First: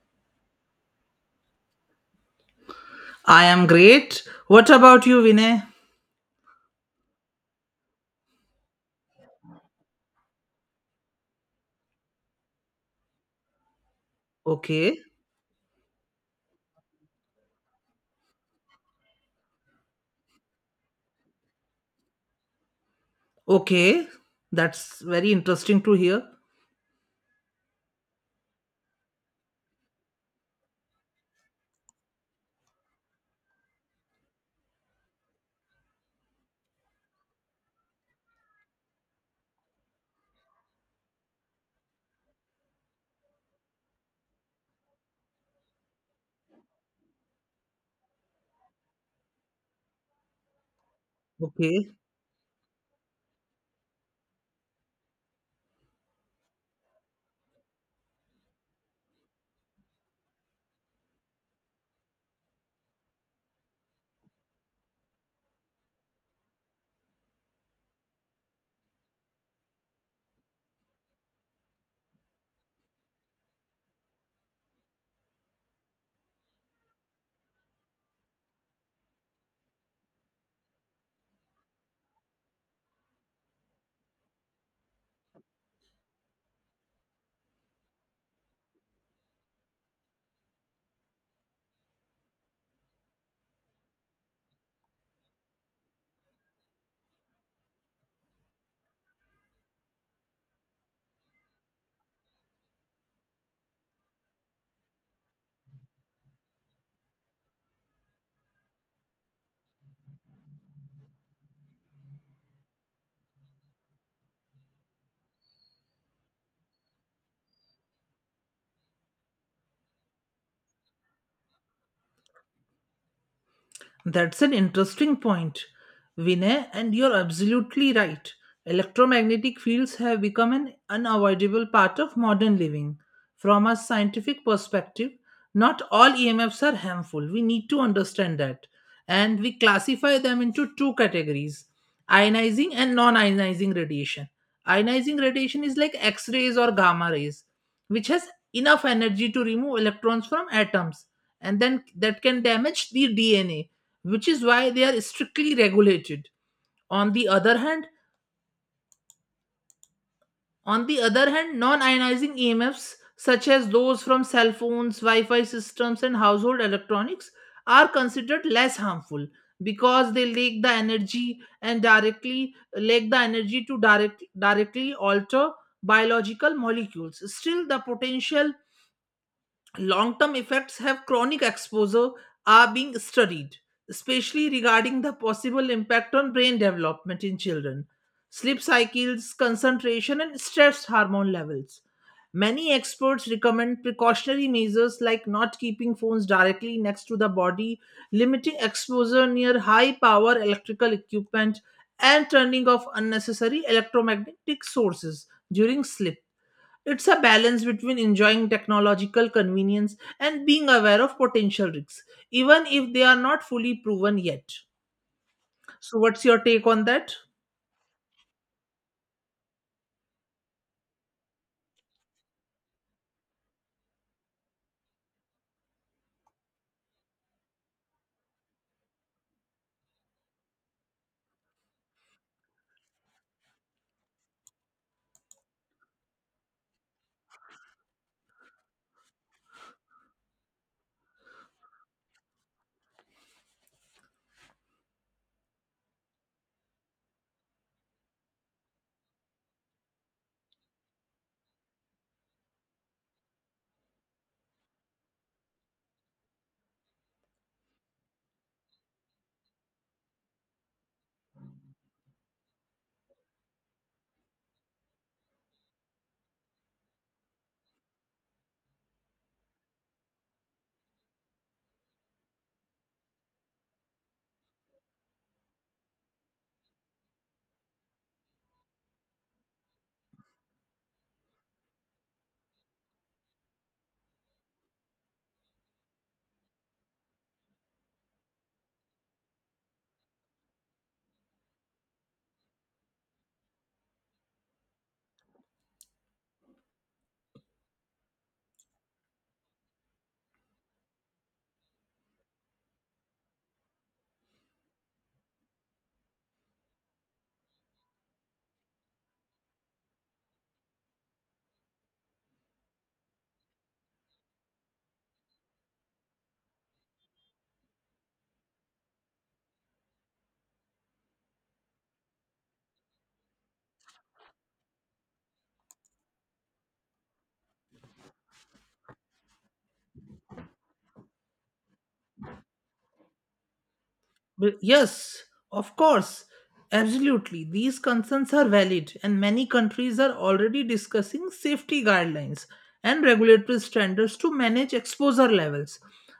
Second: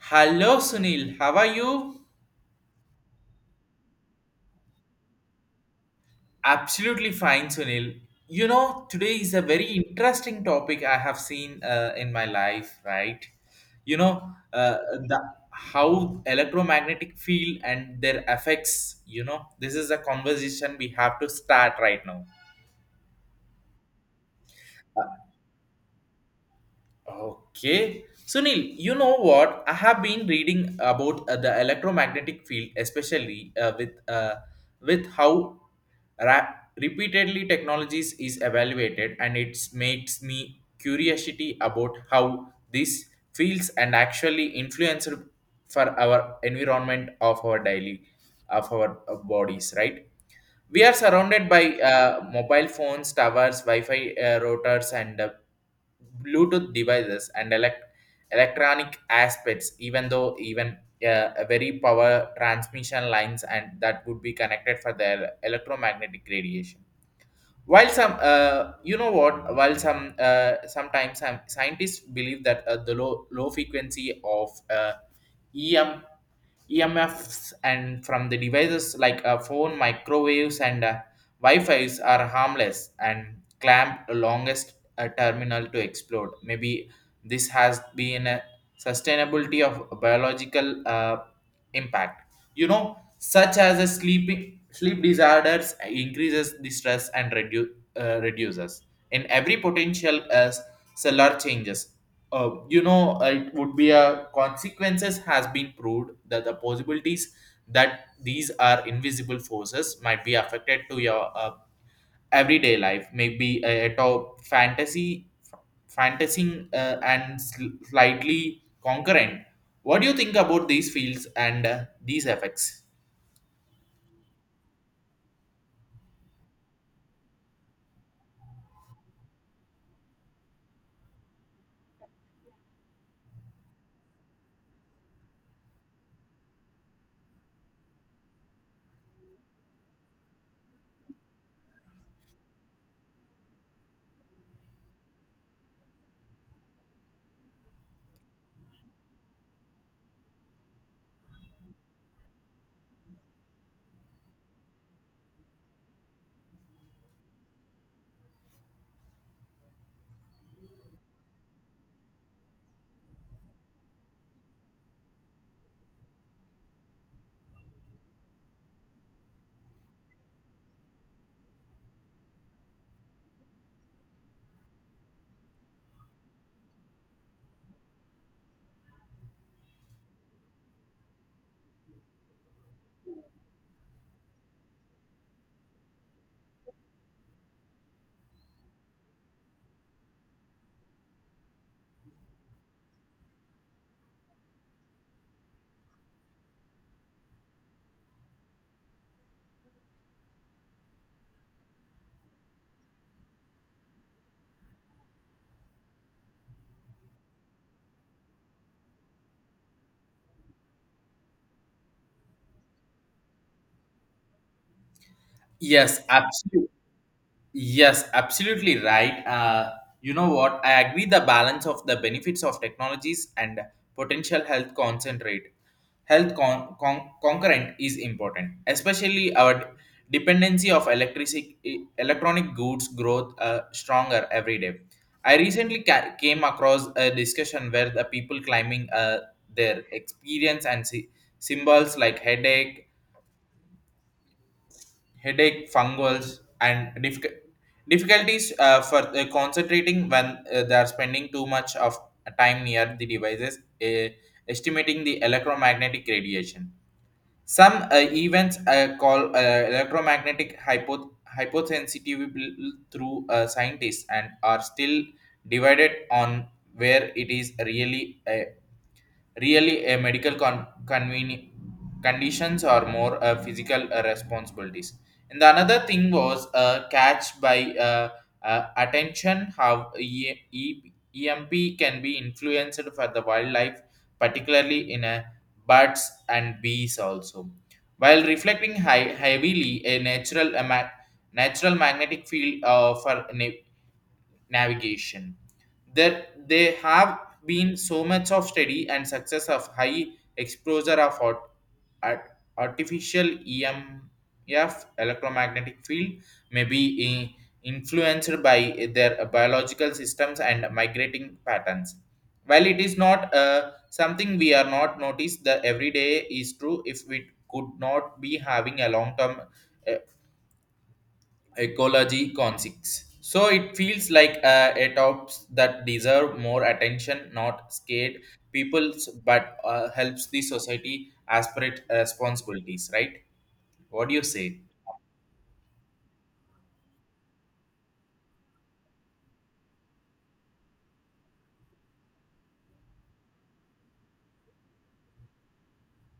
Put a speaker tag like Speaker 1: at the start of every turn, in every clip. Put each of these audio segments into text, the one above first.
Speaker 1: Hello, Sunil. How are you?
Speaker 2: I am great. What about you, Vinay?
Speaker 1: Absolutely fine, Sunil. You know, today is a very interesting topic I have seen in my life, right? You know, uh,
Speaker 2: Okay.
Speaker 1: the How electromagnetic field and their effects. You know, this is a conversation we have to start right now.
Speaker 2: Okay. That's very interesting to hear.
Speaker 1: Okay. Sunil, you know what? I have been reading about the electromagnetic field, especially with how ra- repeatedly technologies is evaluated, and it makes me curiosity about how these fields and actually influence for our environment of our daily of our bodies, right? We are surrounded by
Speaker 2: Okay.
Speaker 1: mobile phones, towers, Wi-Fi routers, and Bluetooth devices and electronic aspects, even though even a very power transmission lines and that would be connected for their electromagnetic radiation. While some, while some, sometimes some scientists believe that the low frequency of EM, EMFs and from the devices like a phone, microwaves, and Wi-Fi's are harmless and clamp the longest terminal to explode. Maybe this has been a sustainability of biological impact. You know, such as a Sleep disorders increases the stress and reduces in every potential as cellular changes. It would be a consequences has been proved that the possibilities that these are invisible forces might be affected to your everyday life, maybe a top fantasy, fantasy and slightly concurrent. What do you think about these fields and these effects?
Speaker 2: That's an interesting point, Vinay, and you're absolutely right. Electromagnetic fields have become an unavoidable part of modern living. From a scientific perspective, not all EMFs are harmful. We need to understand that. And we classify them into two categories, ionizing and non ionizing radiation. Ionizing radiation is like X rays or gamma rays, which has enough energy to remove electrons from atoms, and then that can damage the DNA, which is why they are strictly regulated. On the other hand, on the other hand, non-ionizing EMFs such as those from cell phones, Wi-Fi systems, and household electronics are considered less harmful because they lack the energy and directly lack the energy to directly alter biological molecules. Still, the potential long term effects have chronic exposure are being studied, especially regarding the possible impact on brain development in children, sleep cycles, concentration, and stress hormone levels. Many experts recommend precautionary measures like not keeping phones directly next to the body, limiting exposure near high power electrical equipment, and turning off unnecessary electromagnetic sources during sleep. It's a balance between enjoying technological convenience and being aware of potential risks, even if they are not fully proven yet. So,
Speaker 1: Yes,
Speaker 2: what's your take
Speaker 1: absolutely.
Speaker 2: on that?
Speaker 1: Yes, absolutely right. You know what? I agree the balance of the benefits of technologies and potential health concentrate. Health concurrent is important, especially our dependency of electricity, electronic goods growth stronger every day. I recently came across a discussion where the people climbing their experience and symbols like headache, fungals, and difficulties for concentrating when they are spending too much of time near the devices, estimating the electromagnetic radiation. Some events call electromagnetic hyposensitive through scientists and are still divided on where it is really really, a medical conditions or more physical responsibilities. And the another thing was catch by attention how EMP can be influenced for the wildlife, particularly in birds and bees also. While reflecting high, heavily a natural a natural magnetic field for navigation. There they have been so much of study and success of high exposure of art- artificial EMF electromagnetic field may be influenced by their biological systems and migrating patterns. While it is not something we are not noticed, the everyday is true if we could not be having a long term ecology concepts. So it feels like a tops that deserve more attention, not scared peoples, but helps the society aspirate responsibilities. Right? What do you
Speaker 2: But
Speaker 1: say?
Speaker 2: yes, of course, absolutely. These concerns are valid, and many countries are already discussing safety guidelines and regulatory standards to manage exposure levels.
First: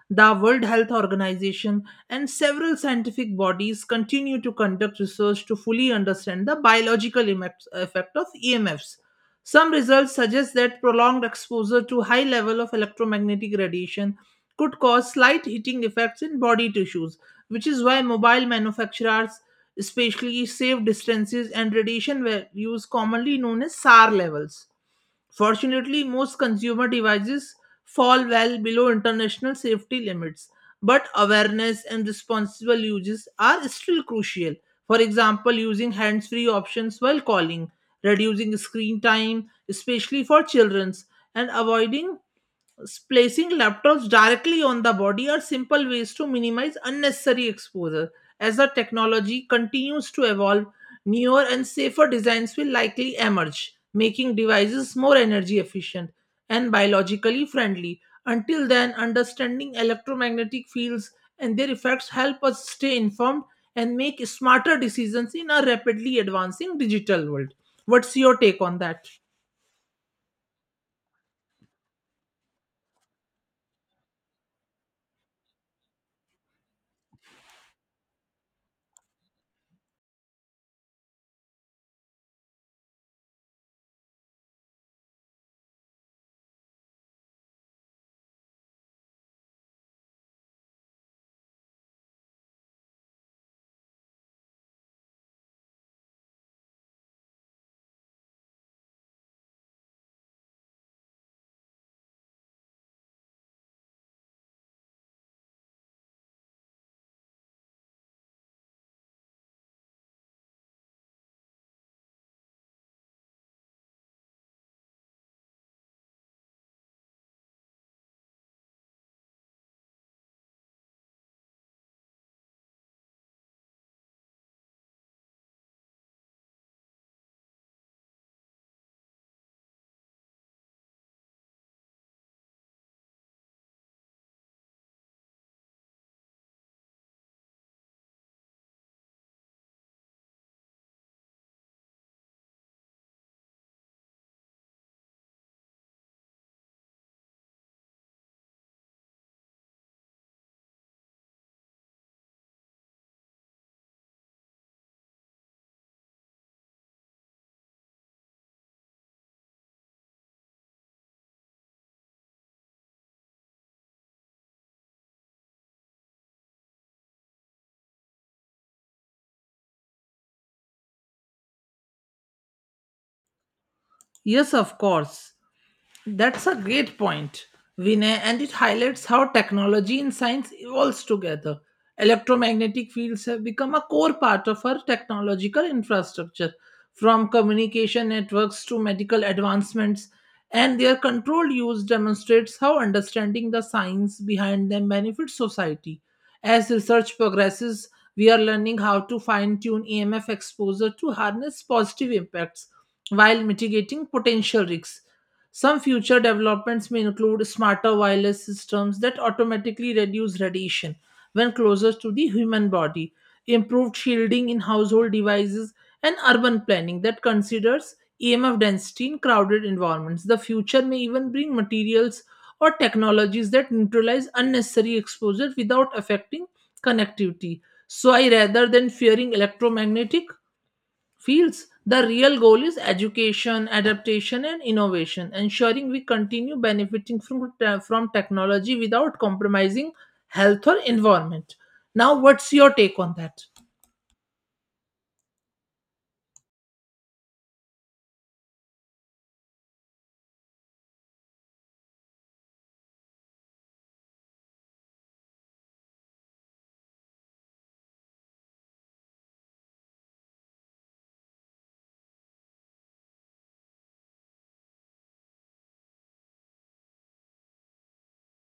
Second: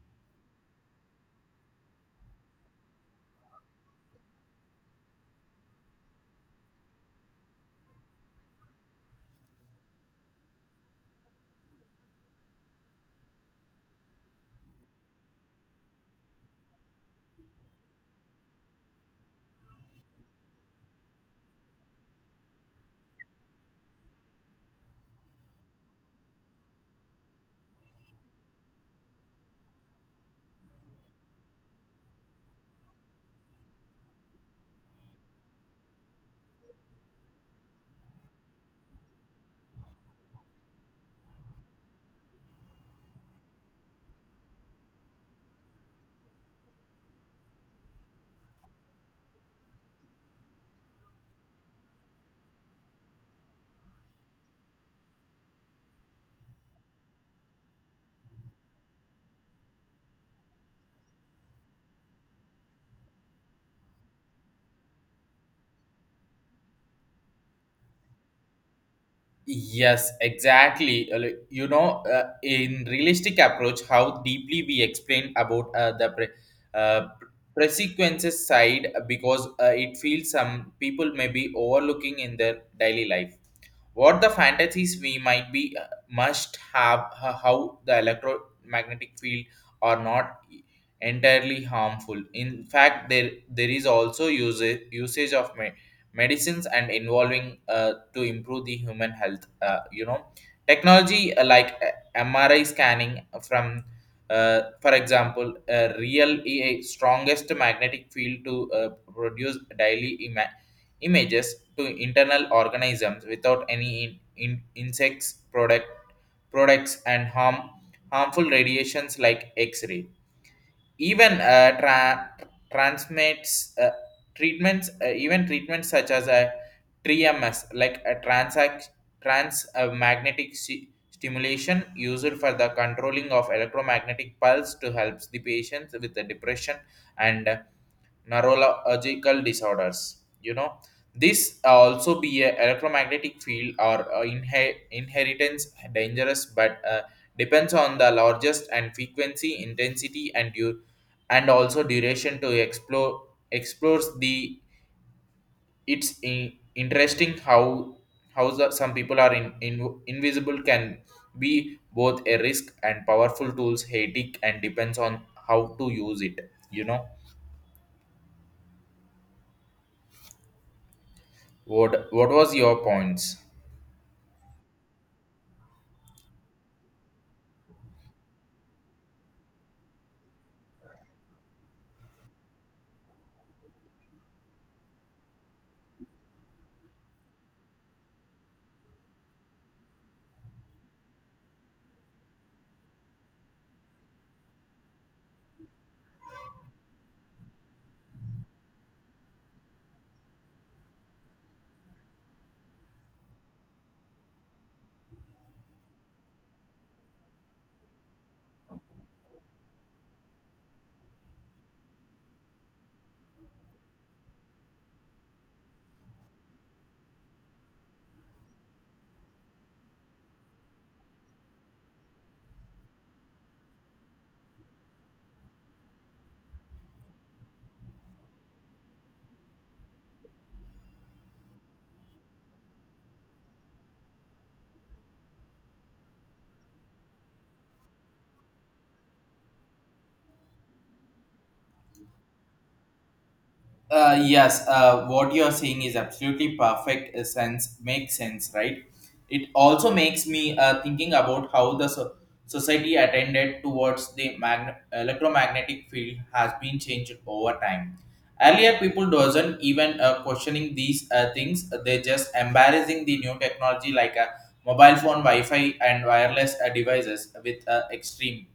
Speaker 2: The World Health Organization and several scientific bodies continue to conduct research to fully understand the biological effect of EMFs. Some results suggest that prolonged exposure to high level of electromagnetic radiation could cause slight heating effects in body tissues, which is why mobile manufacturers especially save distances and radiation values commonly known as SAR levels. Fortunately, most consumer devices fall well below international safety limits, but awareness and responsible uses are still crucial. For example, using hands free options while calling, reducing screen time, especially for children, and avoiding placing laptops directly on the body are simple ways to minimize unnecessary exposure. As the technology continues to evolve, newer and safer designs will likely emerge, making devices more energy efficient and biologically friendly. Until then, understanding electromagnetic fields and their effects help us stay informed and make smarter decisions in a rapidly advancing digital world. What's your take on that?
Speaker 1: Yes, exactly. You know, in realistic approach, how deeply we explain about the uh, consequences side, because it feels some people may be overlooking in their daily life. What the fantasies we might be must have how the electromagnetic field are not entirely harmful. In fact, there is also use usage of medicines and involving to improve the human health. You know, technology like MRI scanning from for example, a real a strongest magnetic field to produce daily images to internal organisms without any insects products and harmful radiations like x-ray, even transmits treatments even treatments such as a 3MS like a trans magnetic stimulation used for the controlling of electromagnetic pulse to helps the patients with the depression and neurological disorders. You know, this also be a electromagnetic field or inheritance dangerous, but depends on the largest and frequency, intensity, and and also duration to explores the it's interesting how some people are in invisible can be both a risk and powerful tools hectic and depends on how to use it, you know? What was your points?
Speaker 2: Yes, of course. That's a great point, Vinay, and it highlights how technology and science evolves together. Electromagnetic fields have become a core part of our technological infrastructure, from communication networks to medical advancements, and their controlled use demonstrates how understanding the science behind them benefits society. As research progresses, we are learning how to fine tune EMF exposure to harness positive impacts while mitigating potential risks. Some future developments may include smarter wireless systems that automatically reduce radiation when closer to the human body, improved shielding in household devices, and urban planning that considers EMF density in crowded environments. The future may even bring materials or technologies that neutralize unnecessary exposure without affecting connectivity. So, I rather than fearing electromagnetic fields, the real goal is education, adaptation, and innovation, ensuring we continue benefiting from technology without compromising health or environment. Now, what's your take on that?
Speaker 1: Yes, what you're saying is absolutely perfect makes sense, right? It also makes me thinking about how the society attended towards the electromagnetic field has been changed over time. Earlier, people doesn't even questioning these things. They just embarrassing the new technology like a mobile phone, Wi-Fi, and wireless devices with extreme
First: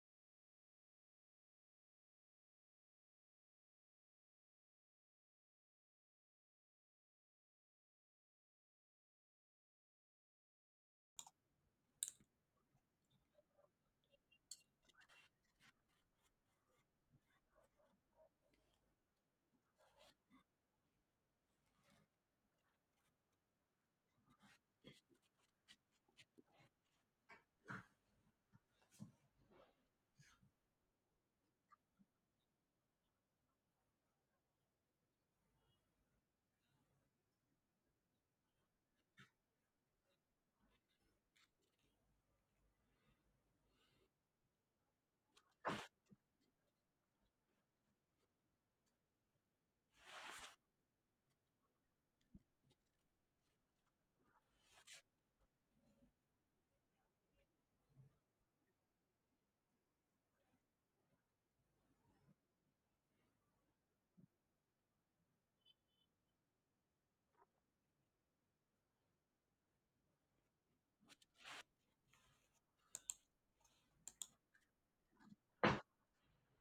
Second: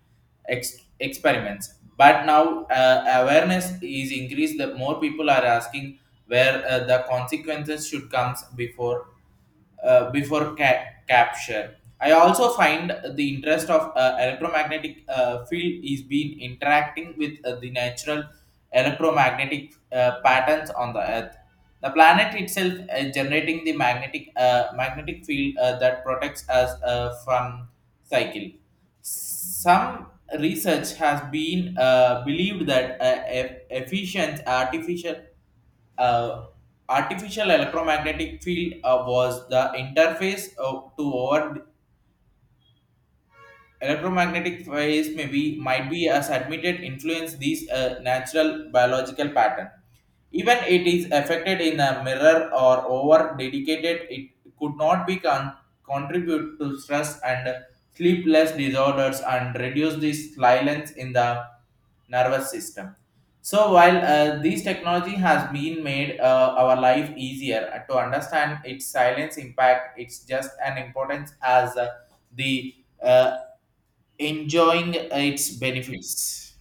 Speaker 1: experiments, but now awareness is increased. The more people are asking where the consequences should comes before before capture. I also find the interest of electromagnetic field is being interacting with the natural electromagnetic patterns on the earth. The planet itself is generating the magnetic field that protects us from cycle. Some research has been believed that efficient uh, artificial electromagnetic field was the interface of, to our electromagnetic phase may be might be as admitted influence these natural biological pattern, even it is affected in a mirror or over dedicated, it could not be contribute to stress and sleepless disorders and reduce the silence in the nervous system. So while this technology has been made our life easier to understand its silence impact, it's just an importance as the uh, enjoying its benefits.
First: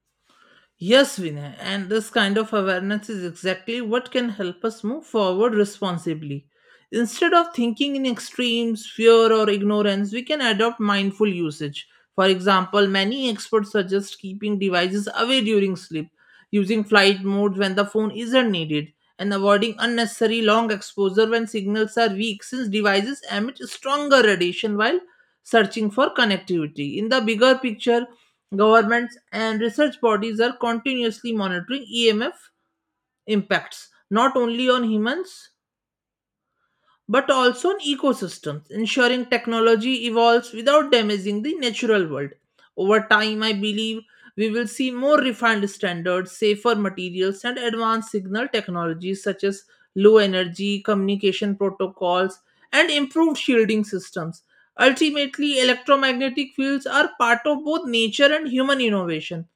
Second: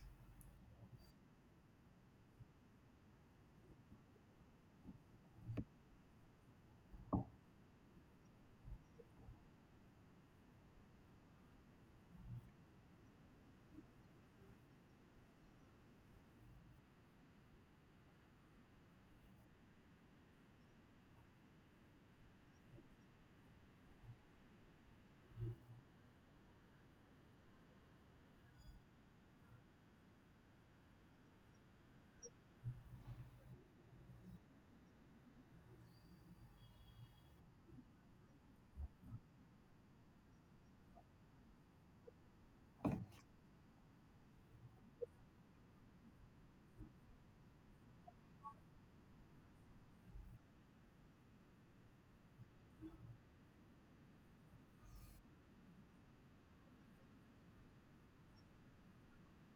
Speaker 2: Yes, Vinay, and this kind of awareness is exactly what can help us move forward responsibly. Instead of thinking in extremes, fear, or ignorance, we can adopt mindful usage. For example, many experts suggest keeping devices away during sleep, using flight mode when the phone isn't needed, and avoiding unnecessary long exposure when signals are weak, since devices emit stronger radiation while searching for connectivity. In the bigger picture, governments and research bodies are continuously monitoring EMF impacts, not only on humans but also on ecosystems, ensuring technology evolves without damaging the natural world. Over time, I believe we will see more refined standards, safer materials, and advanced signal technologies such as low energy communication protocols and improved shielding systems. Ultimately, electromagnetic fields are part of both nature and human innovation,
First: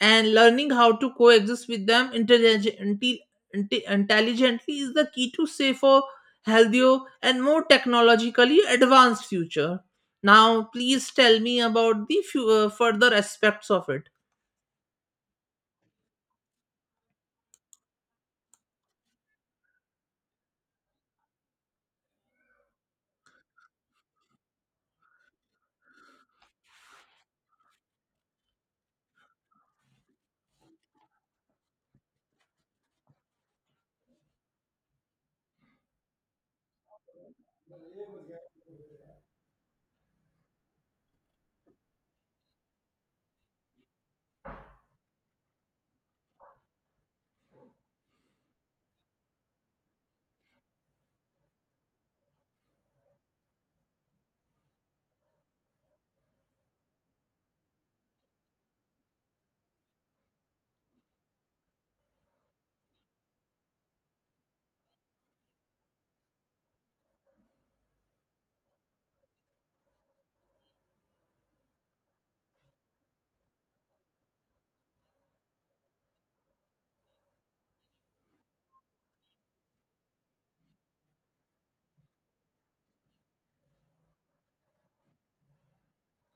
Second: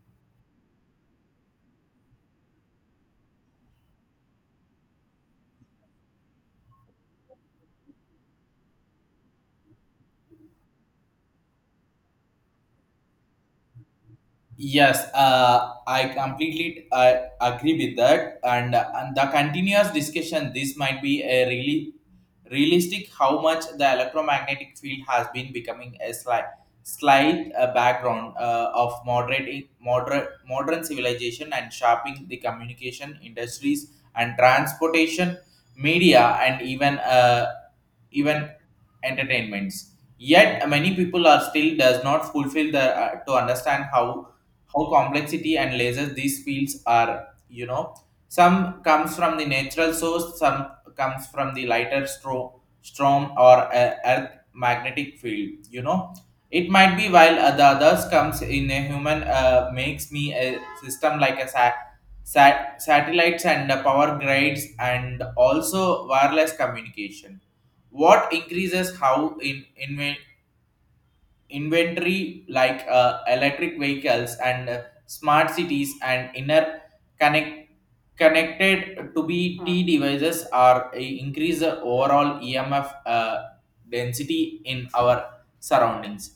Speaker 2: and learning how to coexist with them intelligently is the key to safer, healthier and more technologically advanced future. Now please tell me about the few, further aspects of it.
Speaker 1: Yes, I completely I agree with that, and the continuous discussion. This might be a really realistic how much the electromagnetic field has been becoming a slight background of modern civilization and shaping the communication industries and transportation media and even even entertainments. Yet many people are still does not fulfill the to understand how complexity and lasers these fields are, you know? Some comes from the natural source, some comes from the lighter storm or a earth magnetic field, you know? It might be while the others comes in a human makes me a system like a satellites and power grids and also wireless communication, what increases how in inventory like electric vehicles and smart cities and inner connect connected to be T devices are increase the overall EMF density in our surroundings.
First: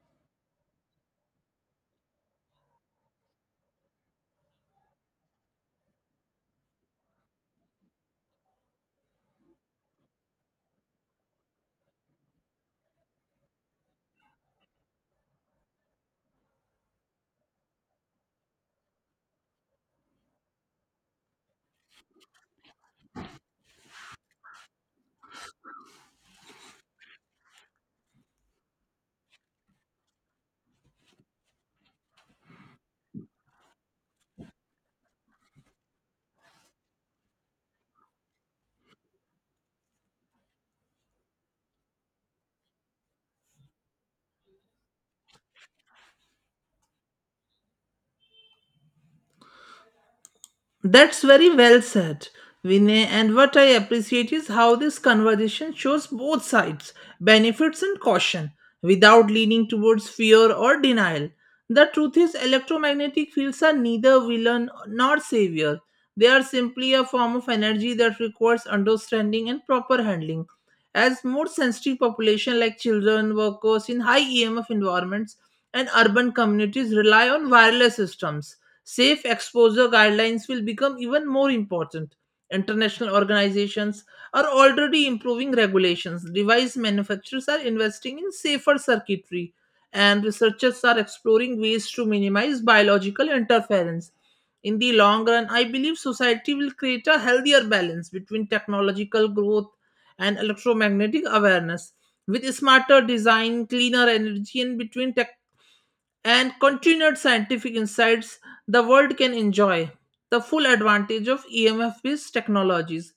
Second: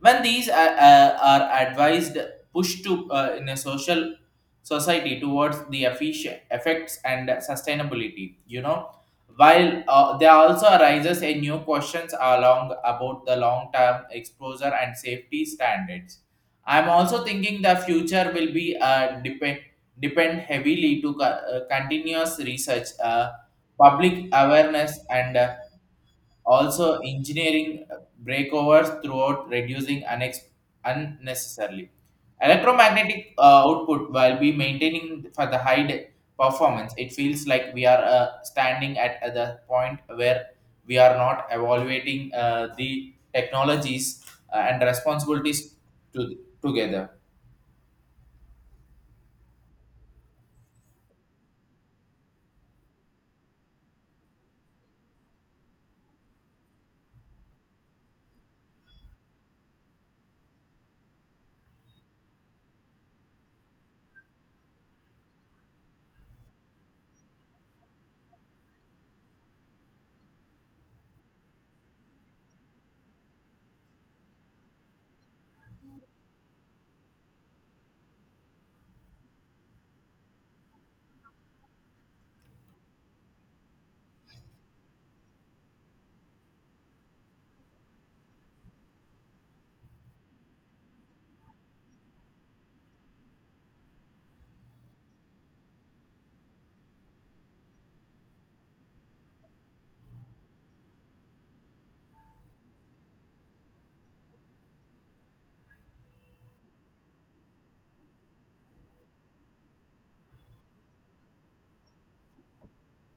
Speaker 1: When these are advised, push to in a social society towards the efficient effects and sustainability. You know, while there also arises a new questions along about the long-term exposure and safety standards. I'm also thinking the future will be depend heavily to continuous research, public awareness, and also engineering breakovers throughout reducing unnecessarily electromagnetic output while we maintaining for the high performance. It feels like we are standing at the point where we are not evaluating the technologies and responsibilities together.
Speaker 2: That's very well said, Vinay. And what I appreciate is how this conversation shows both sides, benefits and caution, without leaning towards fear or denial. The truth is, electromagnetic fields are neither villain nor savior. They are simply a form of energy that requires understanding and proper handling. As more sensitive population like children, workers in high EMF environments, and urban communities rely on wireless systems, safe exposure guidelines will become even more important. International organizations are already improving regulations. Device manufacturers are investing in safer circuitry, and researchers are exploring ways to minimize biological interference. In the long run, I believe society will create a healthier balance between technological growth and electromagnetic awareness with smarter design, cleaner energy, and between tech and continued scientific insights the world can enjoy the full advantage of EMF based technologies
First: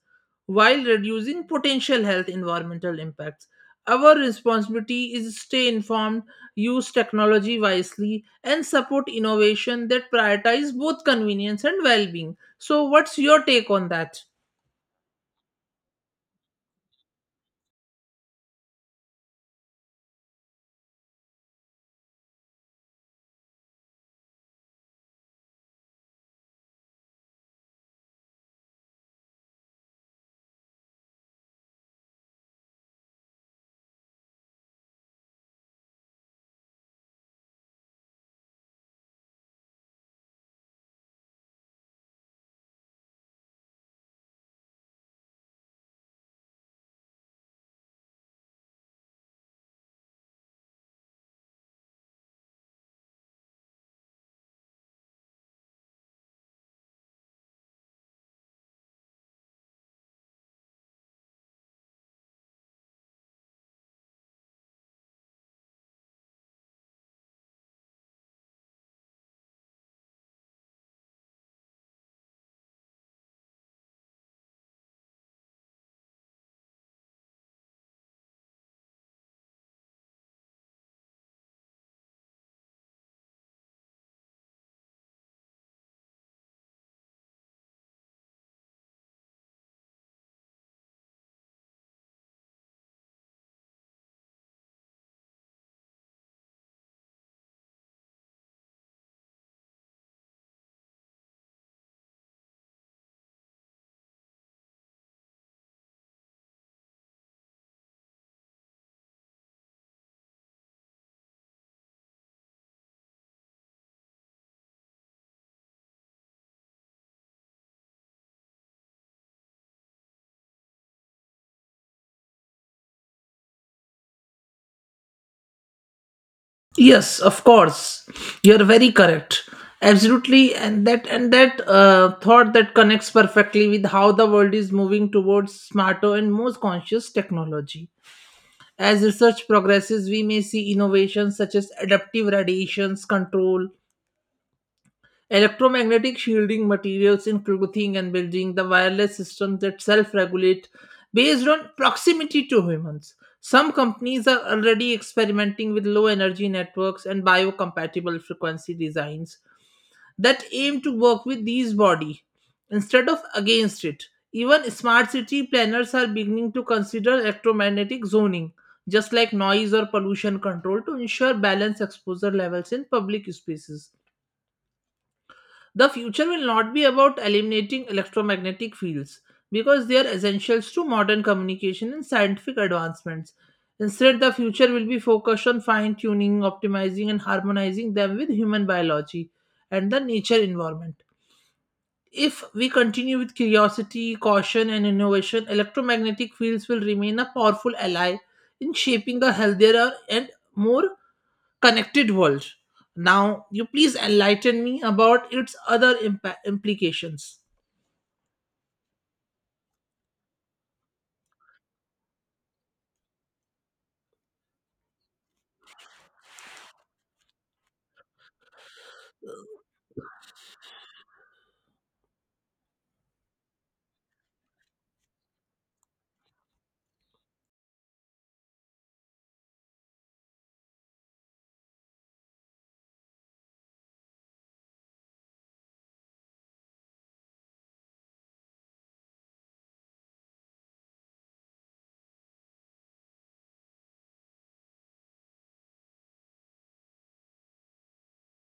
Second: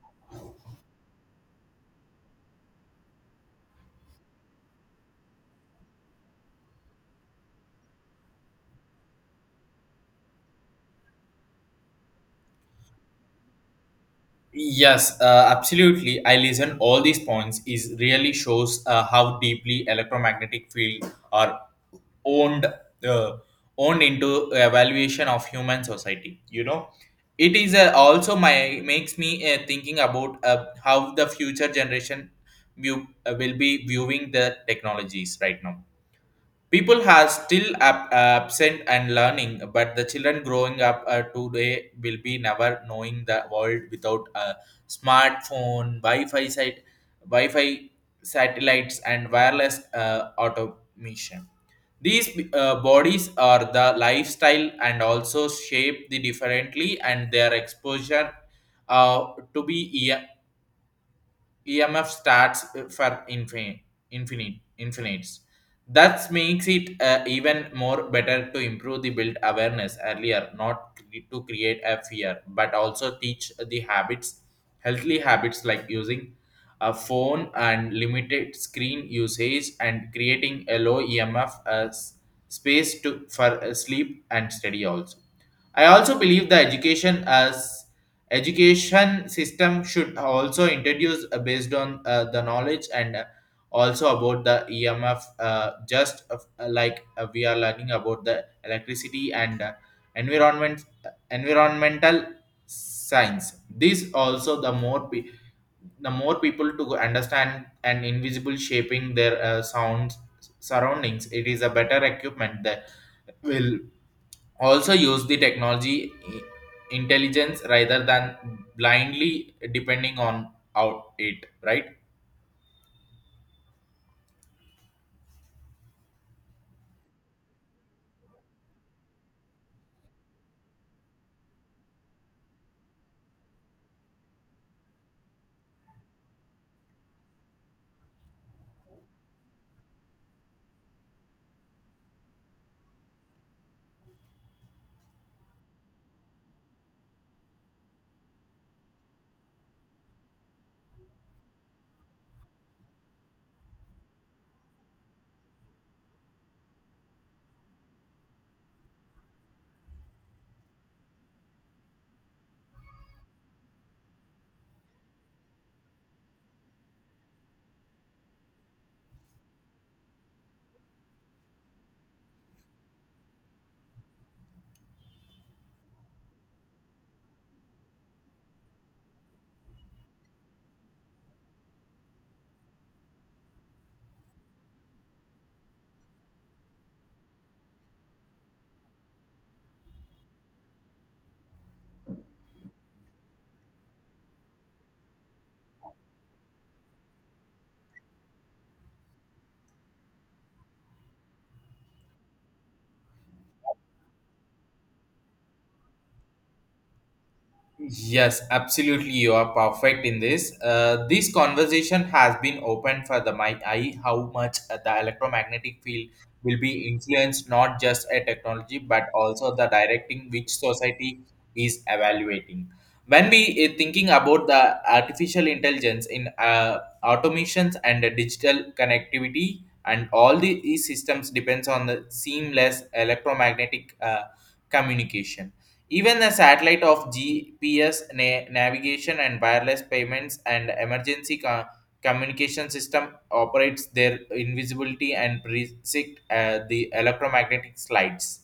Speaker 2: while reducing potential health environmental impacts. Our responsibility is to stay informed, use technology wisely, and support innovation that prioritize both convenience and well being. So, what's your take on that?
Speaker 1: Yes, absolutely. I listen all these points is really shows how deeply electromagnetic field are owned uh, owned into evaluation of human society, you know? It is also my makes me thinking about how the future generation will be viewing the technologies right now. People are still absent and learning, but the children growing up today will be never knowing the world without a smartphone wi-fi site Wi-Fi satellites and wireless automation. These bodies are the lifestyle and also shape the differently, and their exposure to be yeah, EMF starts for infinites. That makes it even more better to improve the build awareness earlier, not to create a fear, but also teach the habits, healthy habits like using a phone and limited screen usage and creating a low EMF as space to for sleep and study also. I also believe the education system should also introduce based on the knowledge and also about the EMF, just like we are learning about the electricity and environmental science. This also the the more people to understand and invisible shaping their sounds surroundings. It is a better equipment that will also use the technology intelligence rather than blindly depending on out it, right?
Speaker 2: Yes, of course. You're very correct. Absolutely, and that thought that connects perfectly with how the world is moving towards smarter and more conscious technology. As research progresses, we may see innovations such as adaptive radiations control, electromagnetic shielding materials in clothing and building, the wireless systems that self regulate based on proximity to humans. Some companies are already experimenting with low energy networks and biocompatible frequency designs that aim to work with these body instead of against it. Even smart city planners are beginning to consider electromagnetic zoning, just like noise or pollution control, to ensure balanced exposure levels in public spaces. The future will not be about eliminating electromagnetic fields because they are essentials to modern communication and scientific advancements. Instead, the future will be focused on fine tuning, optimizing, and harmonizing them with human biology and the nature environment. If we continue with curiosity, caution, and innovation, electromagnetic fields will remain a powerful ally in shaping a healthier and more connected world. Now, you please enlighten me about its other implications.
Speaker 1: Yes, absolutely. You are perfect in this. This conversation has been open for the my eye how much the electromagnetic field will be influenced not just a technology but also the directing which society is evaluating. When we thinking about the artificial intelligence in automations and the digital connectivity and all these systems depends on the seamless electromagnetic communication even the satellite of GPS navigation and wireless payments and emergency communication system operates their invisibility and predict the electromagnetic slides,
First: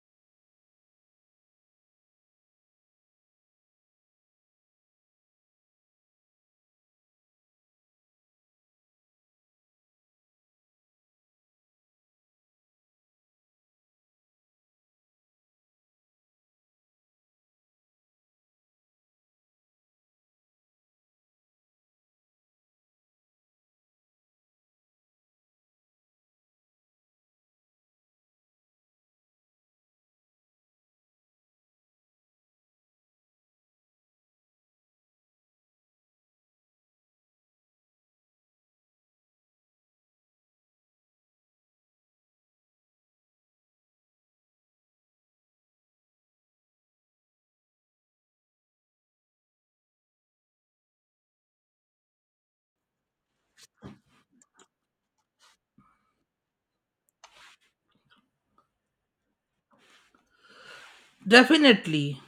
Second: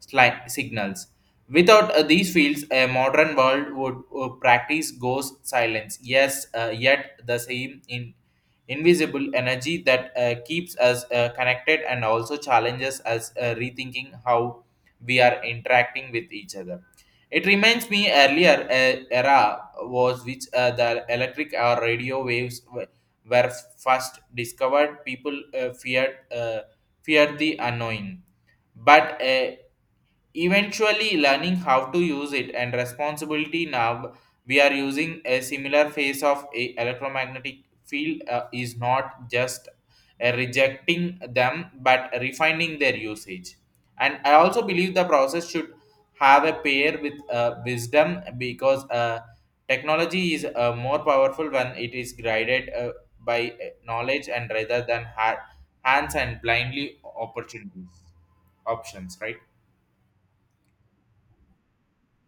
Speaker 1: signals. Without these fields, a modern world would practice goes silence. Yes, yet the same in invisible energy that keeps us connected and also challenges us rethinking how we are interacting with each other. It reminds me earlier era was which the electric or radio waves were first discovered. People feared the unknown, but eventually, learning how to use it and responsibility now we are using a similar phase of a electromagnetic field is not just rejecting them but refining their usage. And I also believe the process should have a pair with wisdom because technology is more powerful when it is guided by knowledge and rather than hands and blindly opportunities options, right?
Speaker 2: Definitely,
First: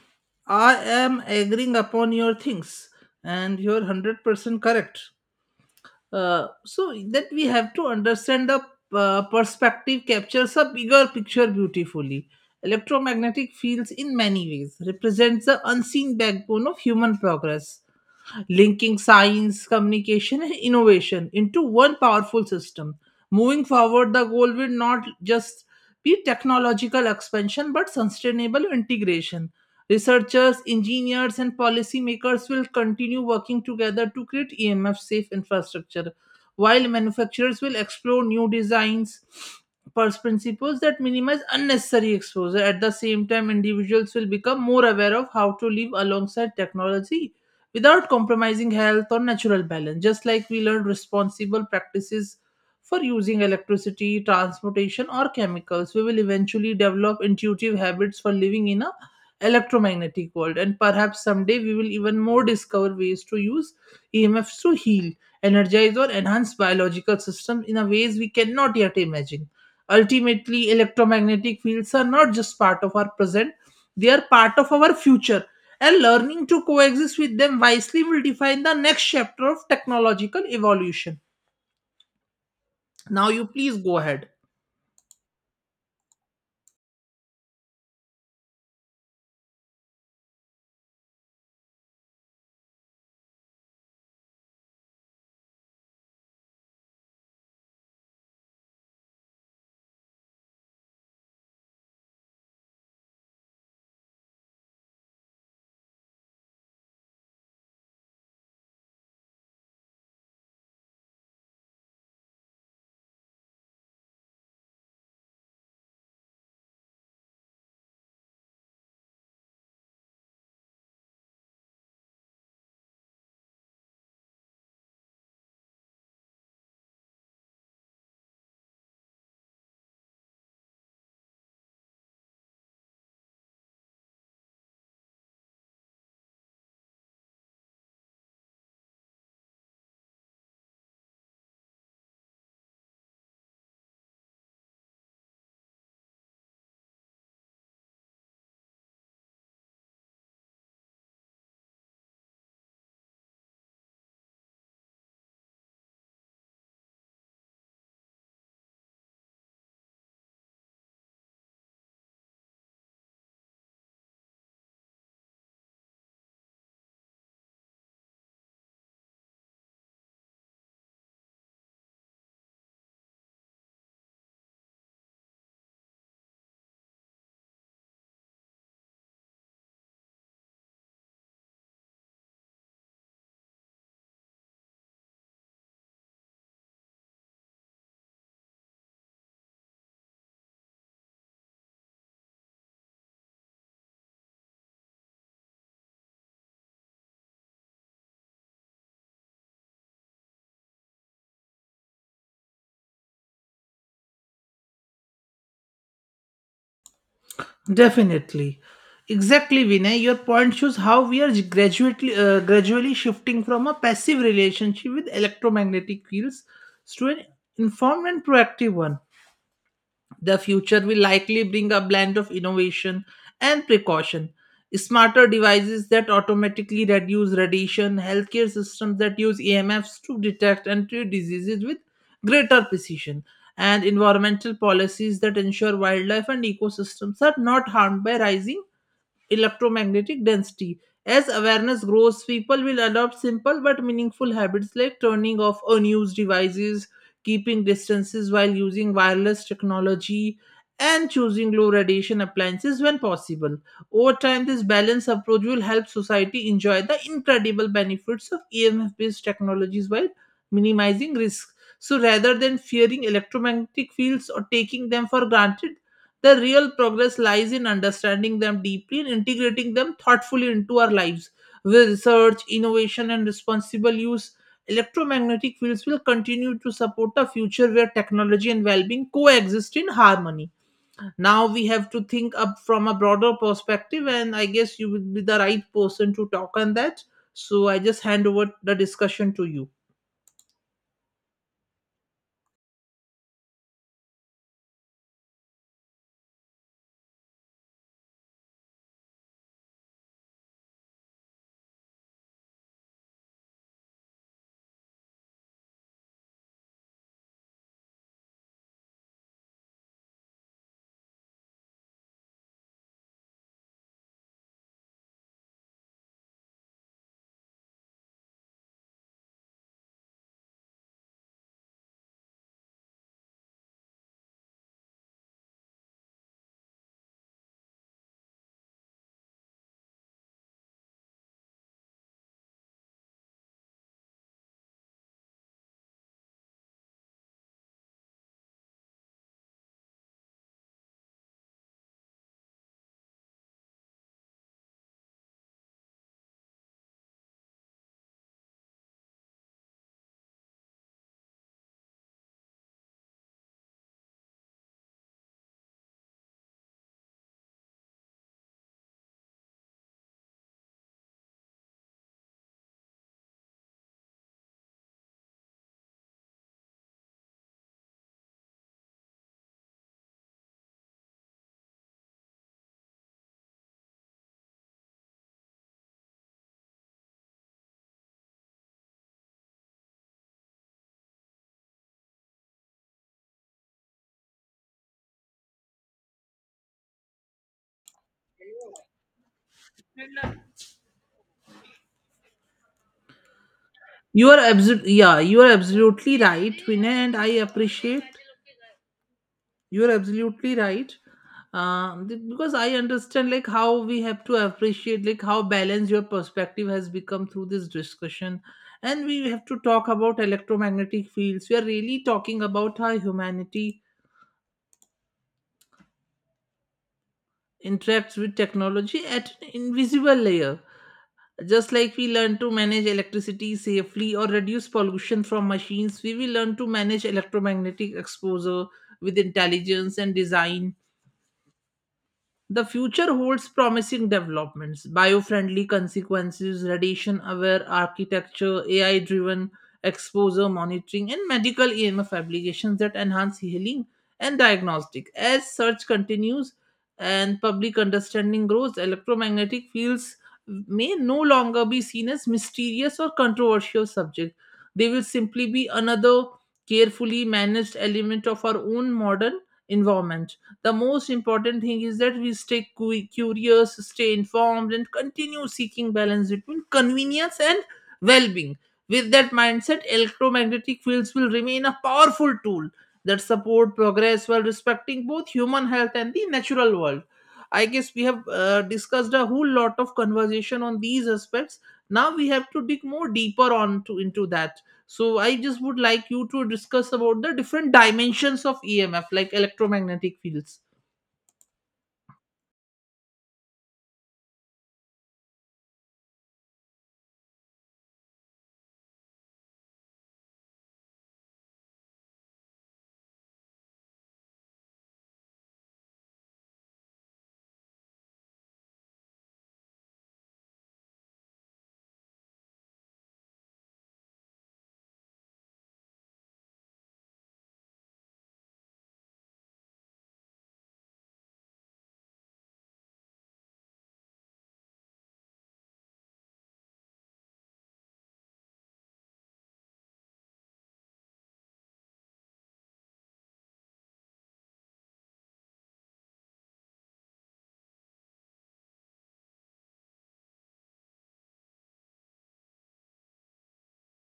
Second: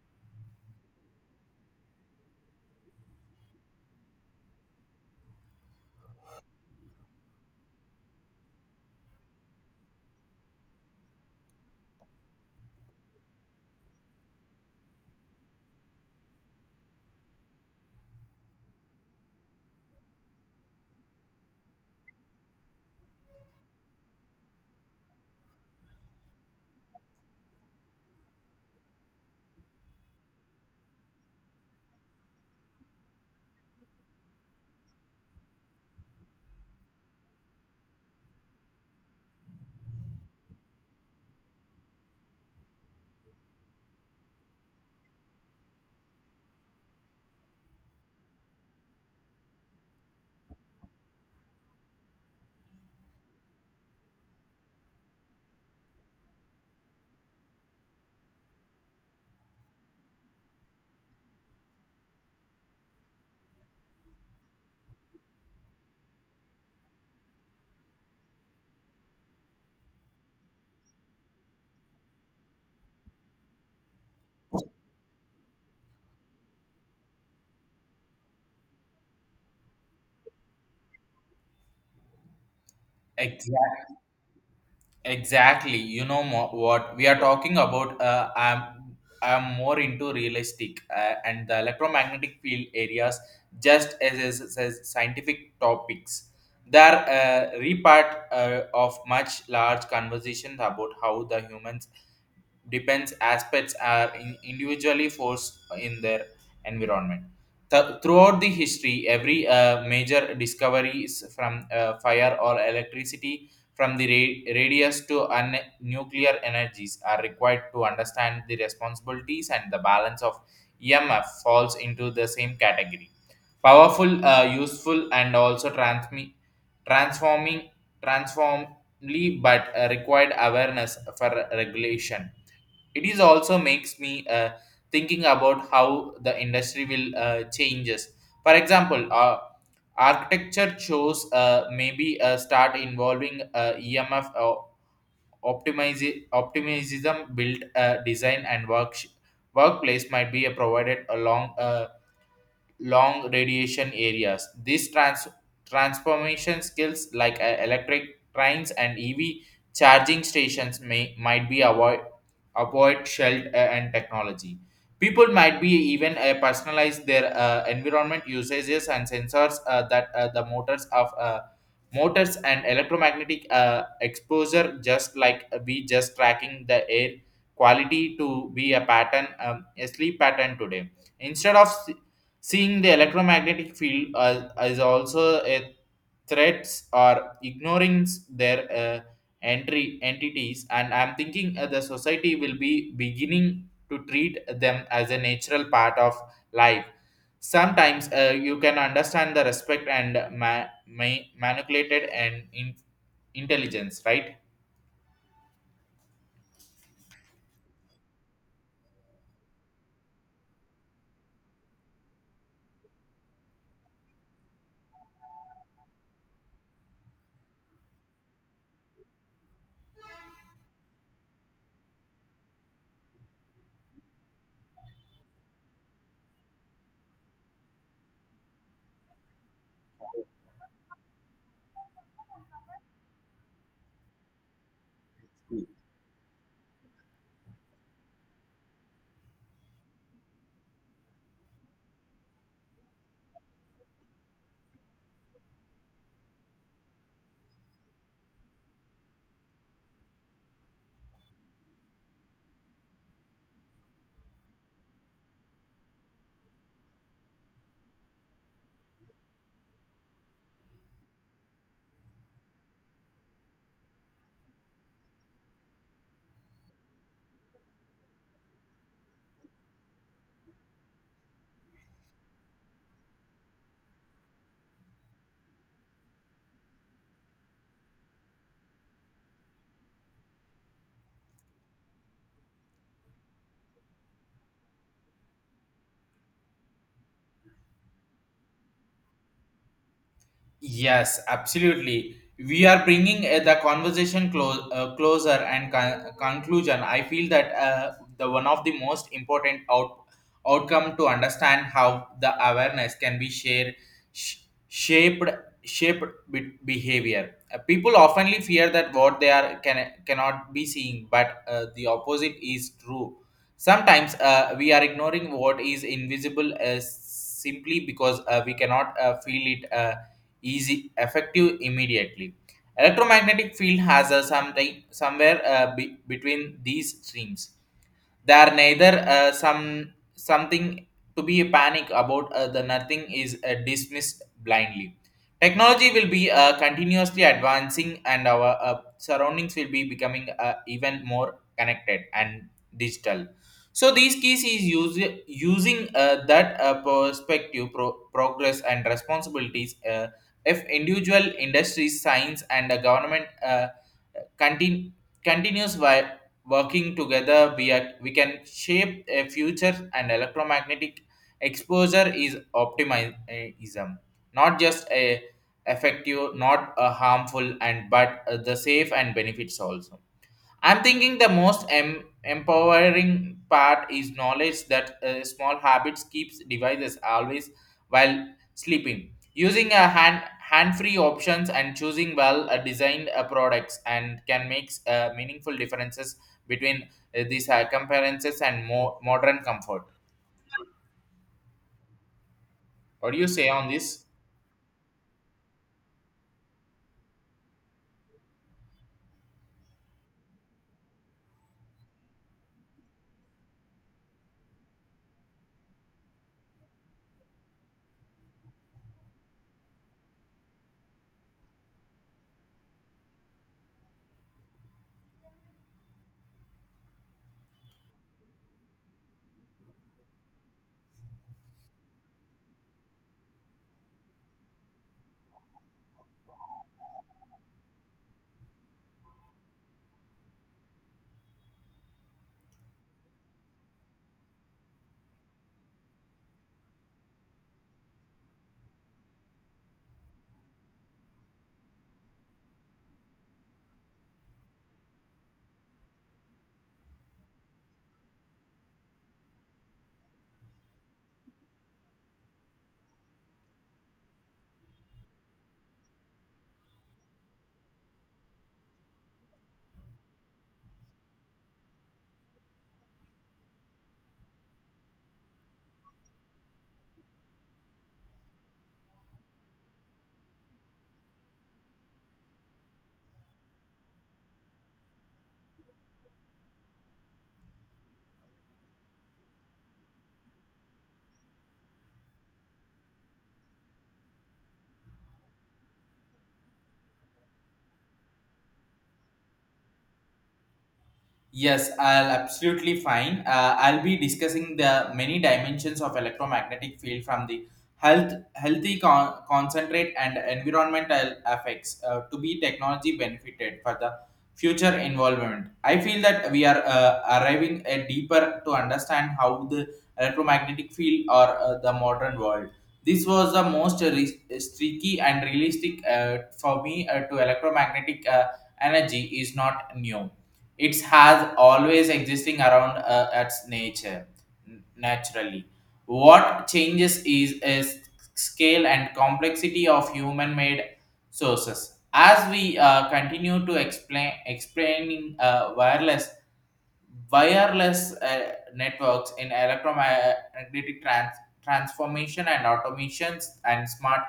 Speaker 2: I am agreeing upon your things, and you're 100% correct. So, that we have to understand the perspective captures a bigger picture beautifully. Electromagnetic fields, in many ways, represents the unseen backbone of human progress, linking science, communication, and innovation into one powerful system. Moving forward, the goal will not just be technological expansion but sustainable integration. Researchers, engineers, and policymakers will continue working together to create EMF safe infrastructure, while manufacturers will explore new designs, first principles that minimize unnecessary exposure. At the same time, individuals will become more aware of how to live alongside technology without compromising health or natural balance, just like we learn responsible practices for using electricity, transportation, or chemicals. We will eventually develop intuitive habits for living in a electromagnetic world, and perhaps someday we will even more discover ways to use EMFs to heal, energize or enhance biological systems in a ways we cannot yet imagine. Ultimately, electromagnetic fields are not just part of our present, they are part of our future, and learning to coexist with them wisely will define the next chapter of technological evolution. Now, you please
Speaker 1: Exactly.
Speaker 2: go ahead.
Speaker 1: Exactly. You know what we are talking about. I'm more into realistic and the electromagnetic field areas, just as scientific topics. They are a repart of much large conversations about how the human depends aspects are individually forced in their environment. Throughout the history, every major discovery is from fire or electricity, from the radius to nuclear energies, are required to understand the responsibilities and the balance of EMF falls into the same category. Powerful, useful, and also transforming, transformly, but required awareness for regulation. It is also makes me thinking about how the industry will changes, for example architecture shows maybe start involving emf or optimize optimism built design and workplace might be provided along long radiation areas. These transformation skills, like electric trains and EV charging stations, may might be avoid shelled and technology. People might be even personalize their environment usages and sensors that the motors of motors and electromagnetic exposure, just like we just tracking the air quality to be a pattern, a sleep pattern today instead of seeing the electromagnetic field as also a threats or ignoring their entry entities, and I'm thinking the society will be beginning to treat them as a natural part of life. Sometimes you can understand the respect and manipulated and intelligence, right?
Speaker 2: Definitely. Exactly, Vinay. Your point shows how we are gradually shifting from a passive relationship with electromagnetic fields to an informed and proactive one. The future will likely bring a blend of innovation and precaution. Smarter devices that automatically reduce radiation, healthcare systems that use EMFs to detect and treat diseases with greater precision, and environmental policies that ensure wildlife and ecosystems are not harmed by rising electromagnetic density. As awareness grows, people will adopt simple but meaningful habits like turning off unused devices, keeping distances while using wireless technology, and choosing low radiation appliances when possible. Over time, this balanced approach will help society enjoy the incredible benefits of EMF based technologies while minimizing risk. So, rather than fearing electromagnetic fields or taking them for granted, the real progress lies in understanding them deeply and integrating them thoughtfully into our lives. With research, innovation, and responsible use, electromagnetic fields will continue to support a future where technology and well being coexist in harmony. Now we have to think up from a broader perspective, and I guess you will be the right person to talk on that. So I just hand over the discussion to you.
Speaker 1: Yes, absolutely. We are bringing the conversation closer and conclusion. I feel that the one of the most important outcome to understand how the awareness can be shared, sh- shaped, shaped behavior. People oftenly fear that what they are cannot be seen, but the opposite is true. Sometimes we are ignoring what is invisible simply because we cannot feel it easy, effective immediately. Electromagnetic field has a something somewhere between these streams. There neither something to be panic about the nothing is dismissed blindly. Technology will be continuously advancing, and our surroundings will be becoming even more connected and digital. So these keys is using that perspective, progress and responsibilities. If individual industries, science, and government continue continues working together, we can shape a future and electromagnetic exposure is optimism, not just a effective, not a harmful, and but the safe and benefits also. I'm thinking the most empowering part is knowledge that small habits keeps devices always while sleeping. Using a hand-free options and choosing well designed products and can make meaningful differences between these comparisons and more modern comfort. What do you say on this?
Speaker 2: You are absolutely yeah, you are absolutely right, Vinay, and I appreciate you are absolutely right. Because I understand like how we have to appreciate like how balanced your perspective has become through this discussion, and we have to talk about electromagnetic fields. We are really talking about how humanity interacts with technology at an invisible layer. Just like we learn to manage electricity safely or reduce pollution from machines, we will learn to manage electromagnetic exposure with intelligence and design. The future holds promising developments, biofriendly consequences, radiation aware architecture, AI driven exposure monitoring, and medical EMF applications that enhance healing and diagnostic. As search continues and public understanding grows, electromagnetic fields may no longer be seen as mysterious or controversial subjects. They will simply be another carefully managed element of our own modern environment. The most important thing is that we stay curious, stay informed, and continue seeking balance between convenience and well being. With that mindset, electromagnetic fields will remain a powerful tool that support progress while respecting both human health and the natural world. I guess we have discussed a whole lot of conversation on these aspects. Now we have to dig more deeper on to into that. So I just would like you to discuss about the different dimensions of EMF, like electromagnetic fields.
Speaker 1: Yes, I'll absolutely fine. I'll be discussing the many dimensions of electromagnetic field from the healthy concentrate and environmental effects to be technology benefited for the future involvement. I feel that we are arriving a deeper to understand how the electromagnetic field or the modern world. This was the most streaky and realistic for me to electromagnetic energy is not new. It has always existing around its nature naturally. What changes is scale and complexity of human made sources as we continue to explaining wireless networks in electromagnetic transformation and automations and smart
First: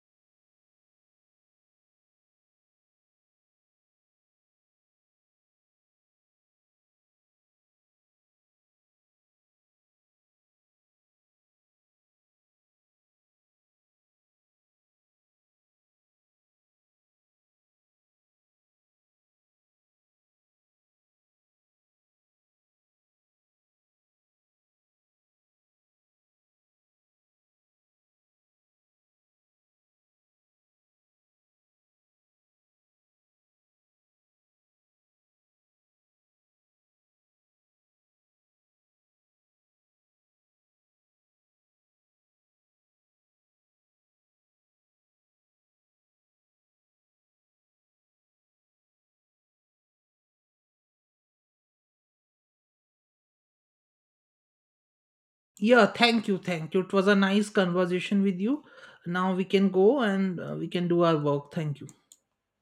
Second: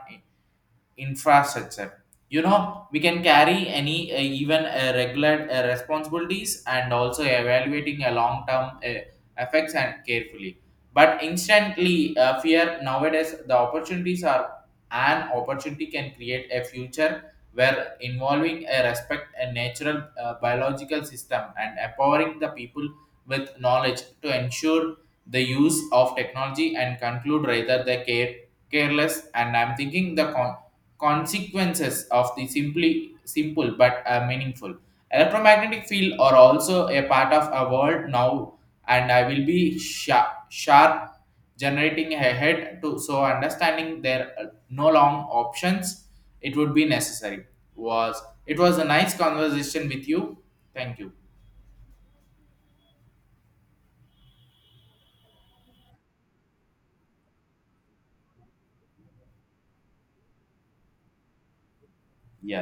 Speaker 1: infrastructure. You know we can carry any even regular responsibilities and also evaluating a long term effects and carefully, but instantly fear nowadays the opportunities are an opportunity can create a future where involving a respect a natural biological system and empowering the people with knowledge to ensure the use of technology and conclude rather the care careless. And I'm thinking the consequences of the simply simple but meaningful electromagnetic field are also a part of our world now, and I will be sharp generating ahead to so understanding their no long options. It would be necessary. Was it was a nice conversation with you. Thank you.
Speaker 2: Yeah, thank you, thank you. It was a nice conversation with you. Now we can go and we can do our work. Thank you.
Speaker 1: Yes.